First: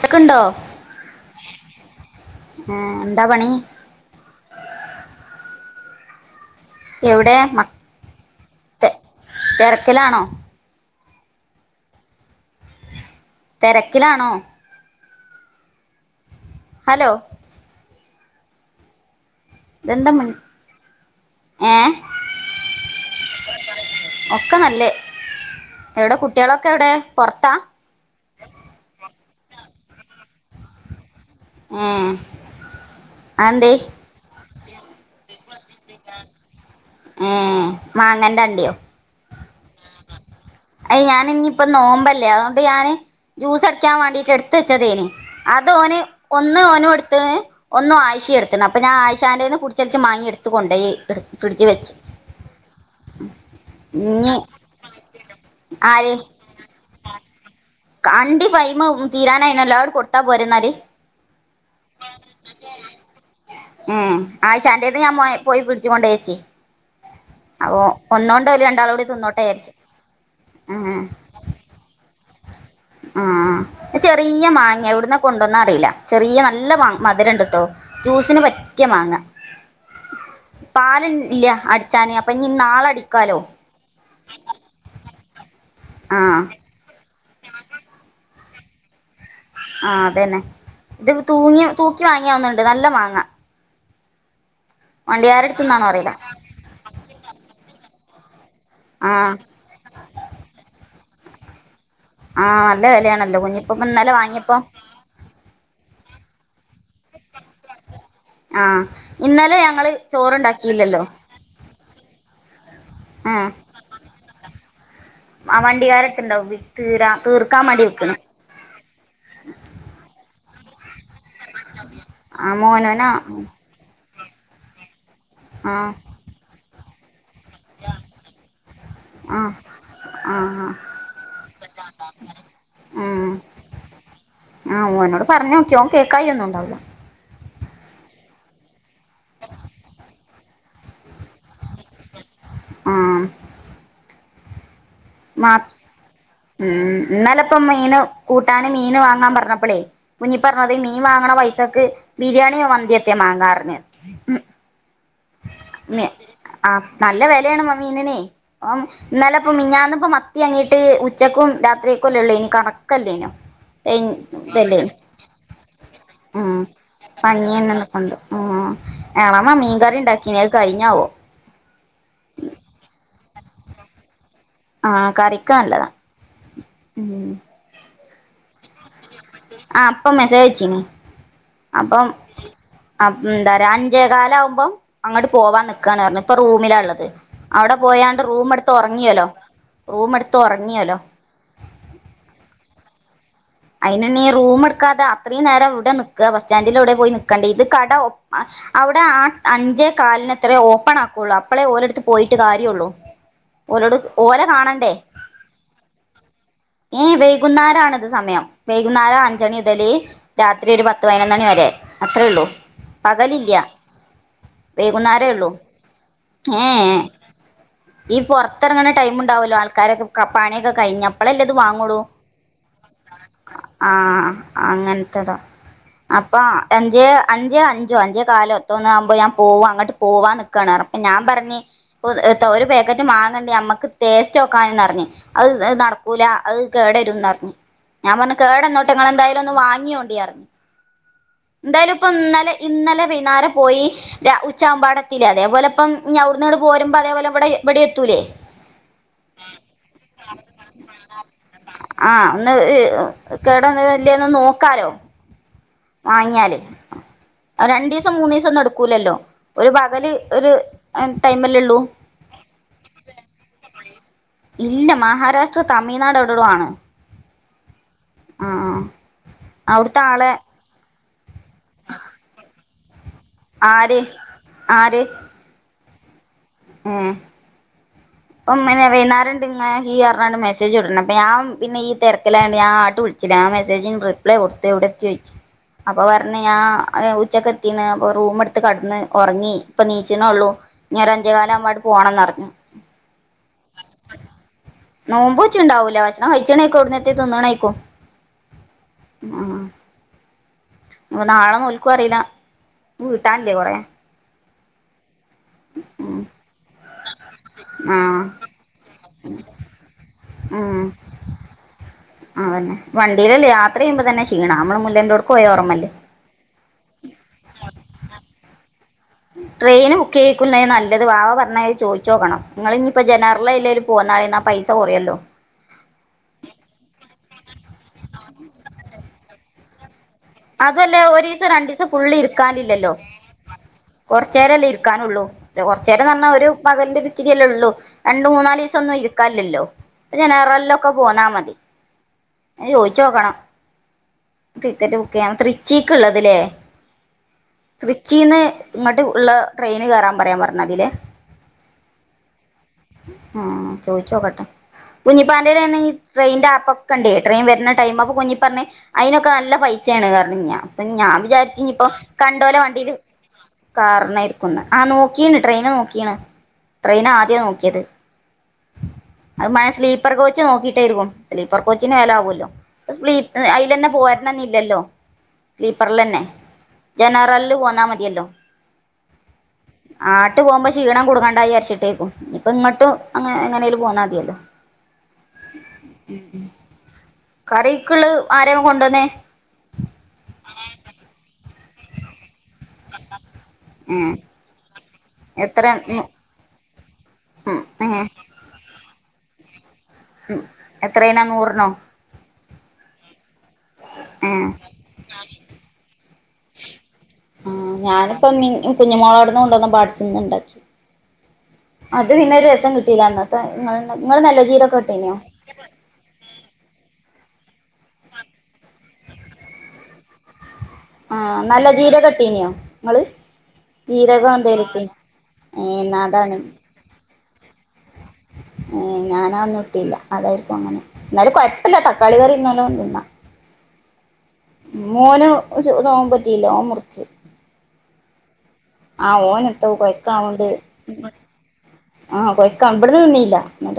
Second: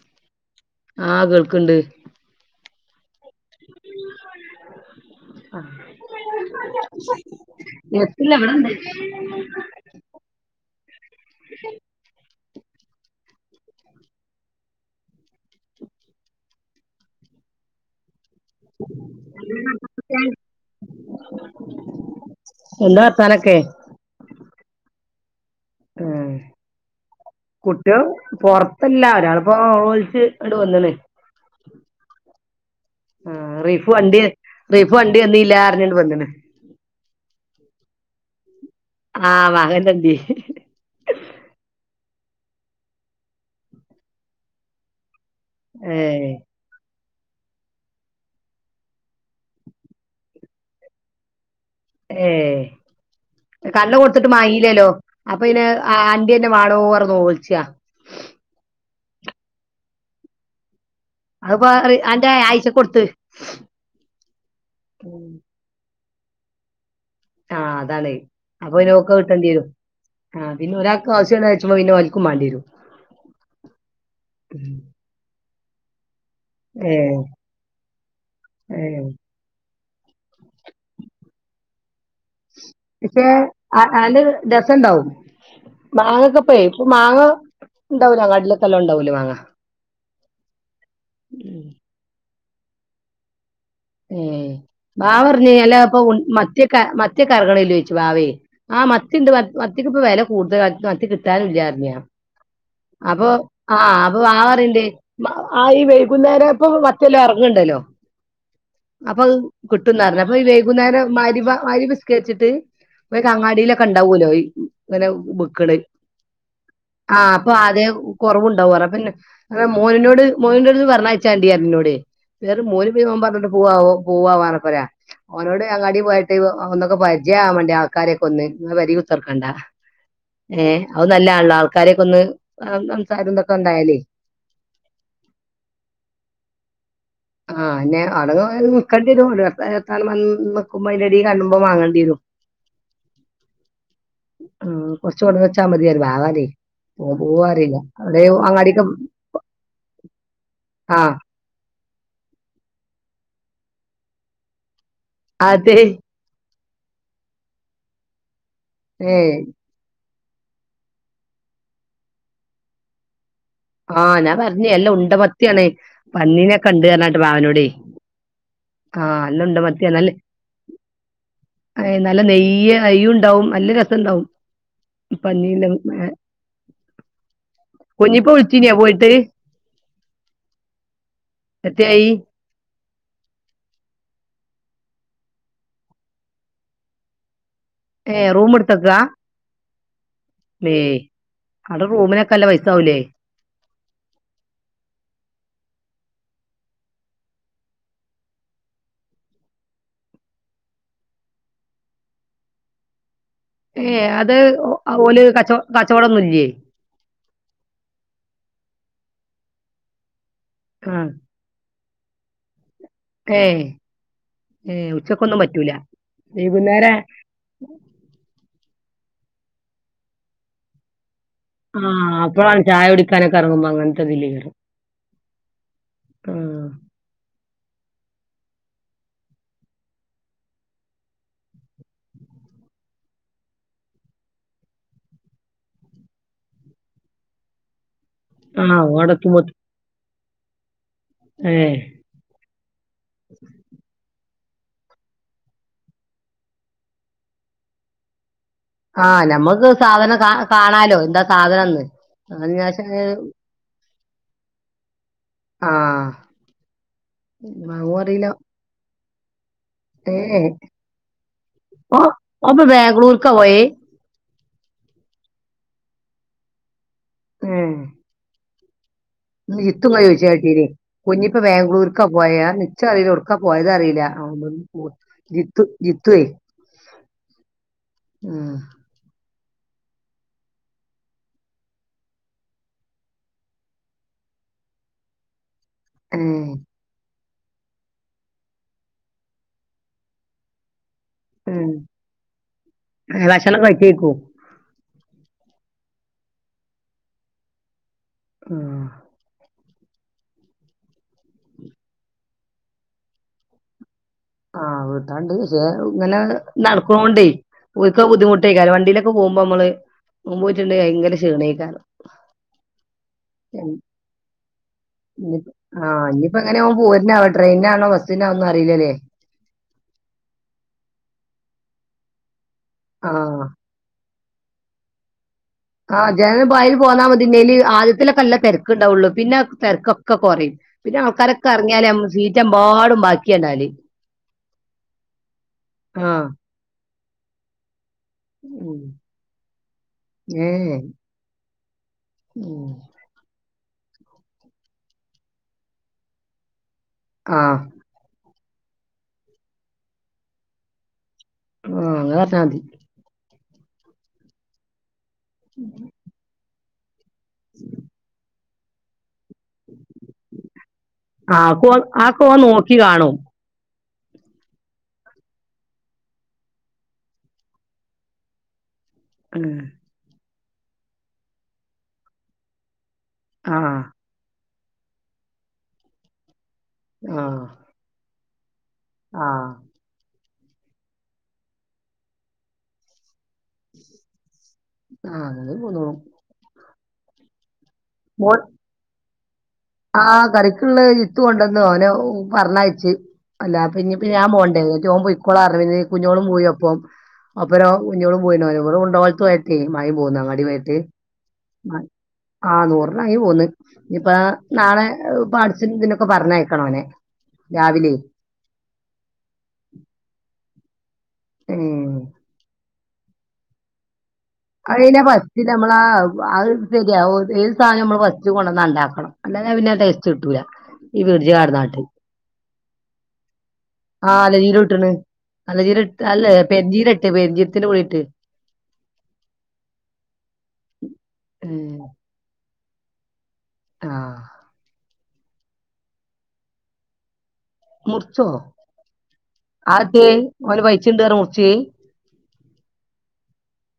കേക്ക്ണ്ടോ ആഹ് കേൾക്ക്ണ്ട് ഏഹ് എന്താ പണി എവിടെ മ അഹ് തെ [unintelligible] തെരക്കിലാണോ [inaudible] തെരക്കിലാണോ ഹലോ ഇതെന്താ മി [inaudible] ഏ എന്താ വർത്താനൊക്കെ ഒക്കെ നല്ലേ എവിടെ ഉം കുട്ടികളൊക്കെ എവിടെ പൊറത്താ കുട്ട്യോള് പൊറത്തല്ല ഒരാളിപ്പോ നെലോലിച്ച് അടു വന്ന്ണ് ഏ ആഹ് അതെന്തേ റീഫു വണ്ടി റിഫ വണ്ടി വന്നീലറിഞ്ഞാണ്ട് വന്നിണ് ഏ മാങ്ങന്റെ അണ്ടിയോ ആഹ് മാങ്ങൻ്റണ്ടി അഅ് ഞാനിനിയിപ്പ നോമ്പല്ലേ അതോണ്ട് ഞാന് ജ്യൂസടിക്കാൻ വാണ്ടീട്ട് എടുത്ത് വെച്ചതേനു അത് ഓന് ഏഹ് ഒന്ന് ഓനോട് തുവെ ഒന്ന് ആയിശെ എട്ത്ത്ണ് അപ്പൊ ഞാ ആയിശാൻ്റതിന് പുട്ച്ചൽച്ച്‌ മാങ്ങിട്ത്തു കൊണ്ടോയി എട് ഏഹ് കണ്ണ് കൊടുത്തിട്ട് ഇഞ്ഞി മായീല്ലെല്ലോ അപ്പൊ പിന്നെ ആഹ് ആര് ആന്റിന്ന വാണോർന്ന്പർഞ്ഞൊലൽച്ച കണ്ടി പൈമ തീരാനായിനല്ലോ അ അട് കൊടുത്താ പോരെന്നാല് അത്പ്പോ അത് അന്റെ ആയ്ഷകൊട്ത്ത് ഉം ആയിഷാൻ്റെത് ഞാൻ മൗ പോയി ഫ്രിഡ്ജ് കൊണ്ടേച്ച് ആഹ് അതാണ് അപ്പൊ പിന്നെ കൂടി ഓക്ക് തിന്നോട്ടെ കിട്ടേണ്ടിരും വിചാരിച്ചു ആഹ് പിന്നെ ഒരാക്ക് ആവശ്യം ഇള്ളചുമ്പോ പിന്നെ ഒല്ക്കും മാണ്ടിരും ആഹ് ചെറിയ മാങ്ങയാ എവിട്ന്നാ കൊണ്ടന്നെ അറിയില്ല ചെറിയ നല്ല മ ഏഹ് മധുരണ്ട്ട്ടോ ജ്യൂസിന് പറ്റിയ ഏഹ് മാങ്ങ പാല് ഇ ഇല്ല അടിച്ചാന് അപ്പൊ ഇനി നാളടിക്കാലോ [unintelligible] രസണ്ടാവും ആ മാങ്ങക്കെപോയെ ഇപ്പൊ മാങ്ങ ഇണ്ടാവുല അങ്ങാടിലൊക്കെ നല്ലോ ഉണ്ടാവല്ലോ മാങ്ങ ആ അതെന്നെ ഇത് തൂങ്ങി ഉം തൂക്കി വാങ്ങിയാവന്നണ്ട് നല്ല മാങ്ങ ഏ ബാവ പറഞ്ഞ് എല്ല വണ്ടിയാരെടുത്തുന്നാണോ ഇപ്പൊ അറിയില്ല മത്തിയൊക്കെ മത്തിയൊക്കെ എറങ്ങണില്ലോയ്ച്ച് വാവേയെ ആഹ് ആ മത്തിണ്ട് മത്തിക്കിപ്പൊ വെല കൂടുതലായി മത്തി കിട്ടാനും ഇല്ല്യ ർത്ത് ഞാൻ ആഹ് അപ്പൊ ആ അപ്പൊ വാവ പറീനിണ്ട് ആ ഈ വൈകുന്നേരായപ്പോ [unintelligible] ഇറങ്ങണ്ടെല്ലോ ആഹ് ഇന്നലെ ഞങ്ങള് അപ്പൊകിട്ട്ന്ന് പറഞ്ഞ് അപ്പൊ ഈ ചോറുണ്ടാക്കിയില്ലല്ലോ വൈകുന്നേരം മഗ്‌രിബ മയ്രിബ് നിസ്കരിച്ചിട്ട് [unintelligible] ആഹ് അങ്ങാടിയിലൊക്കെ ഇണ്ടാവോലോ ഇങ്ങനെ ആ ബിക്ക്ണ് വണ്ടിക്കാരടുത്തുണ്ടാവും തീരാ ആഹ് അപ്പൊ തീർക്കാൻ വേണ്ടി ആദെ വെക്കണ് കുറവുണ്ടാവും പറഞ്ഞ് പിന്നെ മോനിനോട് മോനുൻ്റട്ത്ത് പറഞ്ഞയ്ച്ചാണ്ടി പറഞ്ഞിന്നോട് ആ വേറെ മോന് മോനോനാ നോമ്പാറ പോവാ വാ ർഞ്ഞപ്പൊ റിയ ഓനോട് ആഹ് അങ്ങാടി പോയിട്ട് ഒന്നൊക്കെ പയി ജ് ആ വാണ്ടി ആൾക്കാരെക്കൊന്ന് പെരി കുത്ർക്കണ്ട. ആഹ് ആഹ് ഏഹ് അഹ് നല്ലാൺല്ലോ ആൾക്കാരെക്കൊന്ന് അം ഉം അംസാരം തൊക്കെ ണ്ടായാല് ആഹ് ഓനോട് പർഞ്ഞോക്കി ഓൻ കേക്കായി ഒന്നുംണ്ടാവ് ല ആഹ് ആട പോയാ ങ്‌ നിക്കണ്ട്യരു. [unintelligible] നിക്കുമ്പോ അയിന്റെടേ കണ്ണും പ്പം വാങ്ങേണ്ട്യരും ആഹ് ആഹ് മാ ഉം ഓൻ ന്നലെ പോവാ പ്പം അറിയില്ല മീന് അവിടെ കൂട്ടാന് അങ്ങാടിക്ക് മീന് വാങ്ങാൻ പറഞ്ഞപ്പളേ കു ഞ്ഞിപ്പ പർഞാതിരി മീൻ ആ വാങ്ങണ പൈസക്ക് ബിരിയാണ്യോ മന്തി ഏതേം മാങ്ങാർഞ്ഞ് അതെ ആഹ് നല്ല വെലേണ് മ മീന് നെ. ഓം ഏ ഇന്നലെപ്പം മിനിഞ്ഞാന്ന് പ്പം മ ത്യാങ്ങിയിട്ട് ഉച്ചക്കും രാത്രിക്കുംല്ലേ ഉള്ളേഞ്ഞി. കണക്കല്ലേഞ്ഞോ ആഹ് ഞാൻ പർഞ് എല്ലാ ഉണ്ട മത്തിയാണേ. ഉം പൻന്നീനെക്കെ ഇണ്ട് അർഞ്ഞണ്ട് ബാവനോടേ പഞ്ഞിയന്നണ്ട് ഉം ആഹ് നല്ല എളമ ഉണ്ട മത്തിയാ മീൻകറി നല്ല ഉണ്ടാക്കീനി അത് കഴിഞ്ഞാവോ ഏഹ് നല്ല നെയ്യ് അയ്യു ഉണ്ടാവും നല്ല രസണ്ടാവും ആഹ് പന്നീന്റെ കറിക്കാല്ലതാ ഏഹ് ഉം കുഞ്ഞിപ്പ വിളിച്ചീഞ്യോ പോയിട്ട്!? ആഹ് ഇപ്പം മെസേജ് അയ്ച്ചിന് അപ്പം എത്തയായി? അപ് ഉം ന്താറ്യ അഞ്ചേ കാലാഉമ്പം അങ്ങട്ട് പോവാൻ നിക്കാണ് ആറ്ഞ്ഞു ഇപ്പൊ റൂമിലാ ഇള്ളത് ഔടെ പോയാണ്ട് ഏഹ് റൂമ് എടുത്ത് ഒറങ്ങിയേല്ലോ വേയ് ഔടെ റൂമ്നൊക്കെ അല്ല പൈസ ആവൂലെ അയിനിണീ റൂമ് ഇട്ക്കാതെ അത്രീം നേരം ഇവ്ടെ നിക്ക ബസ് സ്റ്റൻഡിലൗ ടെം പോയി നിക്കണ്ടെ. ഇത് കട ഒപ്പ് ഔടെ ആ അഞ്ചേ കാലിനത്രെ ഓപ്പൺ ആക്കൊള്ളു അപ്പളേ ഓരെടുത്ത് പോയിട്ട് കാര്യൊള്ളൂ ഏഹ് അത് ഓ അഹ് ഓല് കച്ചൊ കച്ചോടൊന്നുല്ലേ ഏഹ് വൈകുന്നേരണത് സമയം വൈകുന്നേരം അഞ്ചണി ഉതല് രാത്രി ഒരു പത്ത് ആഹ് പയ്നൊന്ന് അണി വെരെ അത്രേ ഒള്ളൂ പകലില്ല്യ ഏഹ് ഏഹ് വൈകുന്നരേ ഉച്ചക്കൊന്നും ഒള്ളു പറ്റൂല ഏ എ വൈകുന്നേരം ഈ പൊറ്ത്ത് തൊങ്ങ്ണെ ടൈമ് ഇണ്ടാവൊല്ലൊ. ആൾക്കാരൊക്കെ കപ്പ് പാണ്യക്കെ കഴിഞ്ഞപ്പ് ആഹ് അപ്പോഴാണ് ചായ കുടിക്കാനൊക്കെ എറങ്ങുമ്പോ അങ്ങനത്തെ ഇതില് ആഹ് കേറും അങ്ങൻത്തതാ അപ്പൊ ആഹ് അഞ്ചെ അഞ്ച് അഞ്ചോ അഞ്ചേ കാലോ എത്തോന്ന് ആവുമ്പെ ഞാൻ പോവാ അങ്ങട്ട് പോവാ നിക്കാണ് [unintelligible] റപ്പഞ്ഞപ്പ ഞാൻ പറഞ്ഞ് [unintelligible] പേക്കറ്റ് മാങ്ങ്ണ്ട് ഞമ്മക്ക് ടേസ്റ്റോക്കാന്നറഞ്ഞ്. അഹ് അഹ് നടക്കൂല അഹ് കേടരുംന്നറ്ഞ്ഞ് ഞാൻ പറഞ്ഞ് ആഹ് കേടന്നോട്ടെ ഓടെത്തുമ്പോ ഇങ്ങളെന്തായലൊന്ന് വാങ്ങ്യോണ്ടിയ റ്ഞ്ഞ്. ഏഹ് ഇന്തായാലും ഇപ്പൊ ഇന്നലെ ഇന്നലെ വൈന്നാരം പോയി ര ഉച്ചാവുമ്പ അവ്ടെ എത്തീലെ. അതേപലെ ഇപ്പം ഇഞവ്ട്ന്ന് ട് പോരുമ്പോ അതേപോലെ ഇവടെ ഇബടി എത്തൂലേ ആഹ് നമ്മുക്ക് സാധനം കാ കാണാലോ എന്താ സാധനംന്ന് അഹ് കേടന്ന് വല്യെന്ന് നോക്കാലോ ആ വാങ്ങ്യായാല് വാങ്ങും രണ്ടീസം അറിയില്ല മൂന്നീസൊന്നും എടുക്കൂലല്ലോ ഒരു പകല് ഏ എ ഒരു ടൈമല്ലേള്ളൂ ഒ ഓന് ഇപ്പം ബാംഗലൂര്ക്ക പോയെ ഇല്ല മഹാരാഷ്ട്ര കമിഴ്നാട് അവ്ടെ ഔടെ ഔടൊ ആണ് ഉം ആഹ് ആഹ് ജിത്തുങ്ങ ചോദിച്ചിനെ കേട്ടിനി കുഞ്ഞിപ്പ ബാംഗ്ലൂർക്കാ പോയാ [unintelligible] ഇച്ചറീല ഒക്കെ പോയത ആര് അറിയില്ല ഒും ആര് ജിത്തു ജിത്തേ ഓൻ ഇന്നലെ വൈന്നേരം ഹി പറഞ്ഞാ മെസ്സജ്ടുന്ന് ഞാൻ പിന്നെ ഈ തിരക്കിലായി ഞാൻ ആട്ട് വിളിച്ചില്ല ആ മെസേജന് റിപ്ലൈ കൊടുത്ത് എവിടെ എത്തി ചോയ്ച്ചു അപ്പൊ ഏ, പറഞ്ഞ ഞാ ഉച്ചക്കെ എത്തിണ് അപ്പൊ റൂം എടുത്ത് കടന്ന് ഉറങ്ങി ഇപ്പൊ നീച്ചനെ ഉള്ളു ഇഞ് ഒരു അഞ്ചേ കാൽ ആവുമ്പോ ഉം. അങ്ങട്ട് പോണംന്ന് പറഞ്ഞു ഭക്ഷണം കഴിച്ചേക്കോ നോമ്പ് ഒച്ച ഇണ്ടാവൂല ഭക്ഷണം കഴിച്ചണക്കോ അടന്നത്തെ തിന്നണേക്കോ ഉം. ആ നാളെ നോൽക്കും അറിയില്ല വീട്ടാനല്ലേ കൊറ ആഹ് വീട്ടാണ്ട് പക്ഷെ ഇങ്ങനെ നടക്കോണ്ടേ പോയിക്കോ ആഹ് ബുദ്ധിമുട്ടേക്കാലും വണ്ടിയിലൊക്കെ പോകുമ്പോ നമ്മള് മുമപ പോയിട്ടുണ്ട് ഭയങ്കര ക്ഷീണീക്കാലും ആതന്നെ വണ്ടിയിലല്ലേ യാത്ര ചെയ്യുമ്പോ തന്നെ ക്ഷീണ നമ്മള് മുല്ലൻ്റോട്ട പോയ ർമ്മല്ലേ അങ്ങനെ പോക്പ പോരനാവോ ട്രെയിനാണോ ബസ്സിനാവോന്ന അറിയില്ലല്ലേ ട്രെയിൻ ബുക്ക് ചെയ്ക്കുന്ന നല്ലത് വാ പറഞ്ഞത് ചോദു നോക്കണം നിങ്ങിനിയിപ്പോ ആഹ് ജനാറില ഇല്ലൽ പോകുന്നാള എന്നാൽ പൈസ കുറയല്ലോ ആഹ് ഞാൻ വായൽ പോന്നാൽ മതിന്നേല് ആദ്യത്തിലൊക്കെല്ല തിരക്കുണ്ടാവുള്ളു പിന്നെ തിരക്കൊെ ഒക്കെ കുറയും അതുവല്ല പിന്നെ ഒരീസം ആൾക്കാരൊക്കെ രണ്ടീസം അറഞ്ഞാലേ സീറ്റ എമ്പാടും ബാക്കിയ ഉണ്ടല് കുറച്ചുരംല്ലേ ഇരിക്കാനുള്ളൂ കുറച്ച ആഹ് നേരംന്ന ഒരു പകൽ ന്റെ ഇത്തിരിയല്ലേ ഉള്ളൂ രണ്ട മൂന്നാല് ദിവസം ഉം ഒന്നും ഇരിക്കല്ലല്ലോ അപ്പ ഞന റല്ല ഏഹ് ഒക്കെ പോന്നാ മതി ഉം ചോയിച്ച നോക്കണം ടിക്കറ്റ് ബുക്ക് ചെയ്യണം തൃച്ചിക്ക്ള്ളതിലേ ആഹ് തൃച്ചിന്ന് ഇങ്ങോട്ട് ഉള്ള ട്രെയിന് കയറാൻ പറയാൻ പറഞ്ഞമതിലെ ആഹ അ പറഞ്ഞാതി ആ ചോദിച്ച നോക്കട്ടെ കുഞ്ഞിപ്പായുടെ തന്നെ ഈ ട്രെയിന്റെ കണ്ടേ എത്രയും വരുന്ന ടൈം അപ്പൊ കുഞ്ഞി പറഞ്ഞഞ് അതിനൊക്കെ നല്ല പൈസ ണ് കാരണം അപ്പൊ ഞാൻ ആഹ് വിചാരിച്ച അതൊക്കെ ഓൻ ഇയിപ്പ അതൊക്കെ കണ്ട ഓൻ പോലെ നോക്കി വണ്ടിയില് കാണും കാറിനായിരിക്കുംന്ന് ആഹ നോക്കീണ് ട്രെയിന് നോക്കീണ് ട്രെയിൻ ആദ്യ നോക്കിയത് അത് ഉം മഴ സ്ലീപ്പർ കോച്ച് നോക്കിട്ടായിരിക്കും സ്ലീപ്പർ കോച്ചിന് വില ആവുമല്ലോ സ്ലീ ആഹ് അതിൽന്നെ പോരണന്ന ഇല്ലല്ലോ സ്ലീപ്പറൽ തന്നെ ജനർല്ല പോന്നാ മതിയല്ലോ ആഹ ആട്ട് പോകുമ്പോ ക്ഷീണം കുടുങ്ങേണ്ട വിചരിച്ചിട്ടേക്കും ഇപ്പ ഇങ്ങോട്ട് അങ്ങനെ എങ്ങനെും പോന്നാ മതില്ലോ ആഹ് അങ്ങനെ പോന്നോളും കറികള് ആര കൊണ്ടുവന്നേ ആ കറിക്കുള്ള ഇത്തൊണ്ടന്ന അവന പറഞ്ഞായി അല്ല പിന്ന ഏ ഇപ്പ ഞാൻ പോകണ്ടേ പോഓ പോ ഇക്കള എത്ര ഉം കുഞ്ഞോളും പോയി അപ്പം അപ്പൊ ഉം ഏ കുഞ്ഞോൾ പോയിന്നട് മുണ്ടാകുളത് മഴ പോകുന്ന അങ്ങടിയ ആമായിട്ട് നൂർനോ ആ നൂറിലങ്ങി പോന്നു ഇപ്പ ഏ നാളെ അഠിച്ച ഇതിനൊക്കെ പറഞ്ഞയക്കണ അവനെ ആഹ് ഞാനിപ്പൊ കുഞ്ഞുമമോളാടുന്ന് കൊണ്ടോന്ന പാടിച്ചുന്ന് ഇണ്ടാച്ചു ഉം അത് പിന്നെരു രസം കിട്ടിയില്ല എന്നന്നത്തെ നിങ്ങ അതിനെ പറ്റി നമ്മളാ ശരിയാ ം നമ്മൾ വസ് കൊന്ന ഉണ്ടാക്കണം അന്നെ ടേസ്റ്റ് കിട്ടൂല്ല ആഹ നല്ല ജീരകട്ടീനിയോ ങ്ങള് ആ നലചീരം ഇട്ടണ് ഏ നലചീര എന്നാ ഇട്ട് അല്ല അതാണ് പെര്ഞ്ചീര ഇട്ട പേര്ജീരകത്തിന്റെ പൊടിയിട്ട് ഞാനാന്നും ഇട്ടില്ല അതായിരിക്കും അങ്ങനെ എന്നാലും ഉം കുഴപ്പമില്ല തക്കാളി കറി ഇന്നാല ആഹ മൂനതവ പറ്റില്ലോ മുറിച്ച് മുറിച്ചോ ആ ഓൻ എത്തോ ആതെന്തേ ഓൻ പയ്ചിണ്ട് ന്ന് പറഞ്ഞു മുറിചെ ആഹ കൊയ്ക്ക് ബ്ടുന്ന തിന്നീല്ല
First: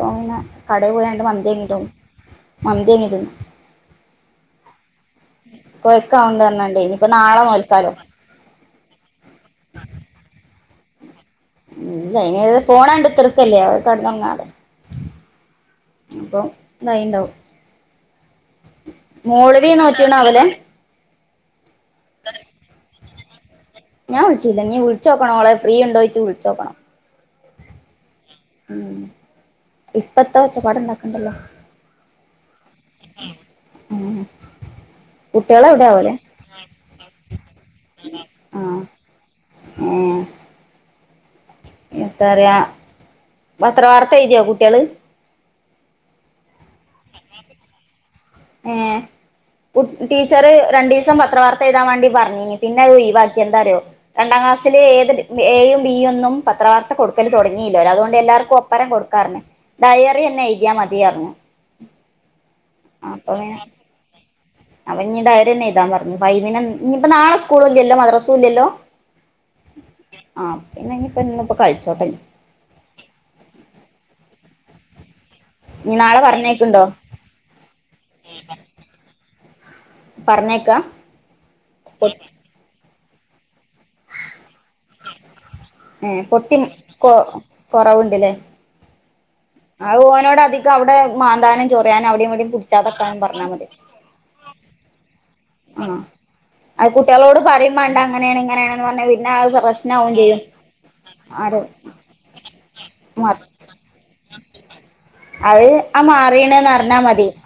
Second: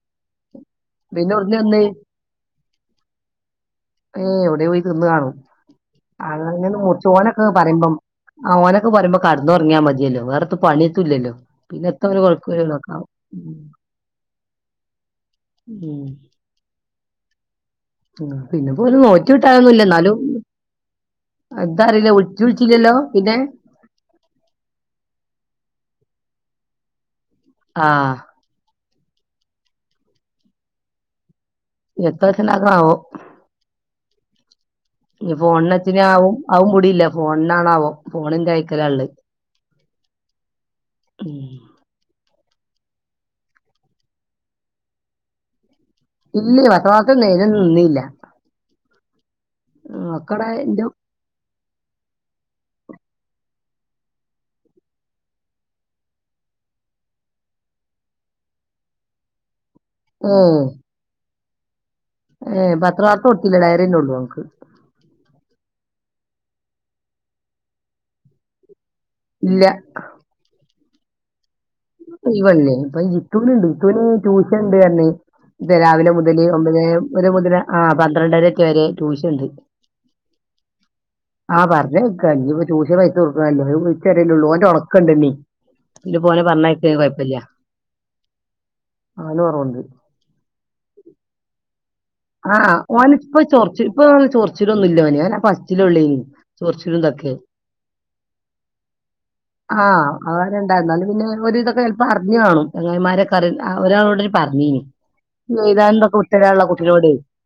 ോങ്ങനെ കട പോയണ്ട് പിന്നെ ഉടനെ മതിയങ്ങിട്ടോ വന്ന് മതി എങ്ങിട്ടന്ന് ഏയ് എവിടെയ പോയി തിന്ന് കാണും അതെ പറഞ്ഞാണ്ടേ മുച്ച് ഇനിയിപ്പോ നാളെ ഓനൊക്കെ നോൽക്കാലോ പറയ്പം ഓനൊക്കെ പറയുമ്പോ കടന്നുറങ്ങിയാ മതിയല്ലോ വേറ പണി തുല്ലല്ലോ ഇല്ല ഇനി ഫോൺ കണ്ട ഉം തീർക്കല്ലേ കെടന്നങ്ങാടെ- ഉം അപ്പൊ വഴി ഇണ്ടാവും ഉം പിന്നെ പോലും നോറ്റി നീ വിട്ടാനൊന്നുമില്ല എന്നാലും നോറ്റീണാവൂലേ എന്താ അറില്ലേ [unintelligible] ച്ചില്ലല്ലോ പിന്നെ ഞാൻ വിളിച്ചില്ല നീ വിളിച്ചോക്കണം ഓളെ ഫ്രീ ഉണ്ടോയിച്ച് വിളിച്ചോക്കണം ആഹ് ഉം ഇപ്പോ എന്തോ ഒച്ച പാട് ഒണ്ടാക്കണ്ടല്ലോ എത്രനക്ക ആവോ ഉം ഇനി കുട്ട്യാള് ഫോണിന്നു എവിടെ വെച്ചാ ആവോലേ ആവും അവൻ ഇവിടെയില്ല ഫോണിനാണോ ആവോ ഫോണും കയ്ക്കല ഉള്ളത് ഉം എന്താ പറയ്ക പത്ര വാർത്ത എഴുതിയോ കുട്ടികള് ഇല്ല പത്ര വാർത്ത ഒണ്ട് അയ്നൊന്നും നിന്നില്ല ഉം നോക്കടെ ടീച്ചറ് എന്റെ രണ്ടു ദിവസം പത്ര വർത്ത എഴുതാൻ വേണ്ടി പറഞ്ഞീ പിന്നെ അത് ലീവാക്കി എന്താ റിയോ രണ്ടാം ക്ലാസ്സില് ഏത് എയും ബിയൊന്നും പത്രവാർത്ത കൊടുക്കല് തൊടങ്ങി ഇല്ല രതുകൊണ്ട് എല്ലാർക്കും ഒപ്പരം കൊടുക്കാർഞ്ഞ് ഡയറി ന്നെ ഏ എയ്തിയാ മതി അർഞ്ഞ് ഏഹ് പത്രവാർത്ത കൊടുത്തില്ല ഡയറിന്നൊള്ളൂ ഓൻക്ക്‌ അത്‌ കഴിഞ്ഞ് ഡയറി തന്നെ എഴുതാൻ പറഞ്ഞു ഫൈവിന് ഇനിയിപ്പം നാളെ സ്കൂള് ഇല്ലല്ലോ മദ്രാസും ഇല്ലല്ലോ? ഇല്ലാ ആഹ് പിന്നെ അതിനുപ്പന്തിനാ ആഹ് ഒഴിവല്ലേ [unintelligible] ജിത്തുന് ജീത്തുന് ട്യൂഷൻ ഉണ്ട്‌ പറഞ്ഞെ ഇന്ന് ഇനി രാവിലെ നാളെ മുതല് പറഞ്ഞേക്കുണ്ടോ ഒമ്പത്തര വരെ മുതൽ ആ പന്ത്രണ്ടരേറ്റ് വരെ ട്യൂഷൻ ഇണ്ട്. പറഞ്ഞെ ആ പറഞ്ഞയക്ക ഇനിയിപ്പോ ട്യൂഷന് പൈസ കൊടുക്കണല്ലോ ഉച്ച വരയല്ലേള്ളു ഓന്റെ ഓണക്കൊണ്ടിന്നി ഏഹ് പൊട്ടിം കൊ കൊറവുണ്ടല്ലേ അവന് കുറവുണ്ട് ആഹ് ഓനോട് അധികം അവിടെ മാന്താനും ചോ ആഹ് ഓന് ഇപ്പം ചൊറിച്ചില് ഇപ്പൊ ചൊറിച്ചിലൊന്നുമില്ല ഓന് ഞാൻ അപ്പം ആണോ അത് കുട്ടികളോട് പറയും വേണ്ട അങ്ങനെയാണ് ഇങ്ങനെയാണന്ന് പറഞ്ഞ പിന്നെ അത് പ്രശ്നാവും ചെയ്യും ഇ എന്നാലും പിന്നെ ആര് ഒരിതൊക്കെ പറഞ്ഞ് കാണും മ ചങ്ങായിമാരെക്കെ അറി ഒരാളോട് പറഞ്ഞീനി അത് ആ മാറീണ്ന്ന് [unintelligible] അറിഞ്ഞാ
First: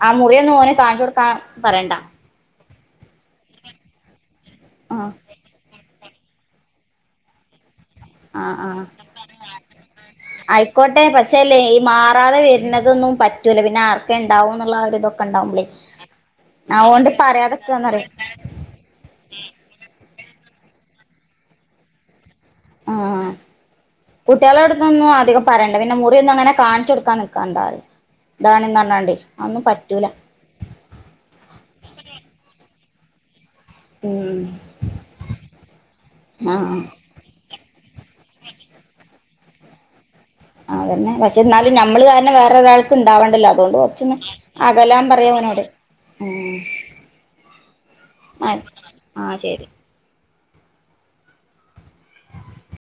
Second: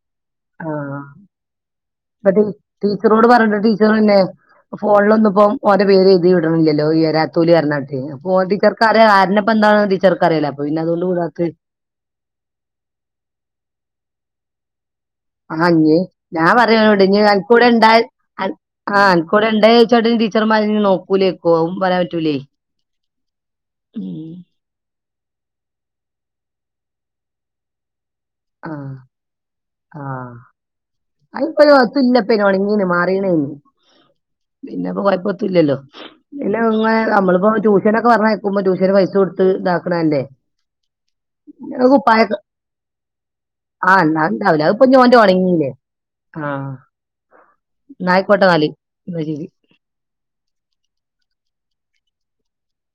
ആ മുറിയൊന്നും ഓനെ ആഹ് കാണിച്ചു കൊടുക്കാൻ പറയണ്ട ഇപ്പ ടീച്ചറോട് പറഞ്ഞിട്ട ടീച്ചർയില്ലെ ആഹ് ഫോണിലൊന്നും ഇപ്പം ഓന്റ് പേര് എഴുതി ലീവ് കിട്ടണല്ലോ ഈ ഒരു രാ തോലിക്കാരണം അ ആഹ് ആഹ് പോണ്ടികാർക്ക് അറിയ ആനപ്പന്തയാണ് ചെറുകരയിലെ അപ്പെ പിന്നെ ആയിക്കോട്ടെ അതുകൊണ്ട് വീടാത്തെ ന്നും പറ്റൂല്ല പിന്നെ ആർക്കെ ഉണ്ടാവും എന്നുള്ള ഒരിത് ആ ഞാൻ പറയോട് അനക്ക് കൂടെണ്ടായ പറയാതെക്കാന്നറിയാ ആ അനക്ക് കൂടെ ഉണ്ടായ ചടുന്തി ടിചെർമാര് ഞ്ഞ് നോക്കൂലേക്കും ഇപ്പോഴും പറയാൻ പറ്റൂലേ ആഹ് ഉം കുട്ടികള് എവിടെ പോയിന്. അധികം പറയണ്ടേന്ന മുറിയൊന്നും അങ്ങനെ കാണിച്ചു കൊടുക്കാൻ നിൽക്കാണ്ടാന്ന്‌. ആഹ് ആഹ് [unintelligible] പിന്നെ ഉണങ്ങീന്ന് മാറീണേന്ന് ഉം പിന്നെപ്പോ കുഴപ്പത്തില്ലല്ലോ പിന്നെ ആഹ് ഇ നമ്മളിപ്പോ ട്യൂഷന്നൊക്കെ പറഞ്ഞ ഉമ്മ ട്യൂഷന് പൈസ കൊടുത്ത് ഇതാക്കണല്ലേ. അതന്നെ പക്ഷെ എന്നാലും അത് നമ്മള് കുപ്പായൊക്കെ കാരണം വേറെരാൾക്ക് ഉണ്ട് ഉണ്ടാവണ്ടല്ലോ, അതുകൊണ്ട് ആ കൊറച്ചന്ന് എന്നാ ഉണ്ടാവില്ല അതിപ്പോ അകലാൻ ഞോന്റെ പറയാ അവനോട് ഉണങ്ങിയില്ലേ ഉം ആ എന്നാ ആയിക്കോട്ടെ ആ എന്നാല് എന്നാ ആഹ് ശരി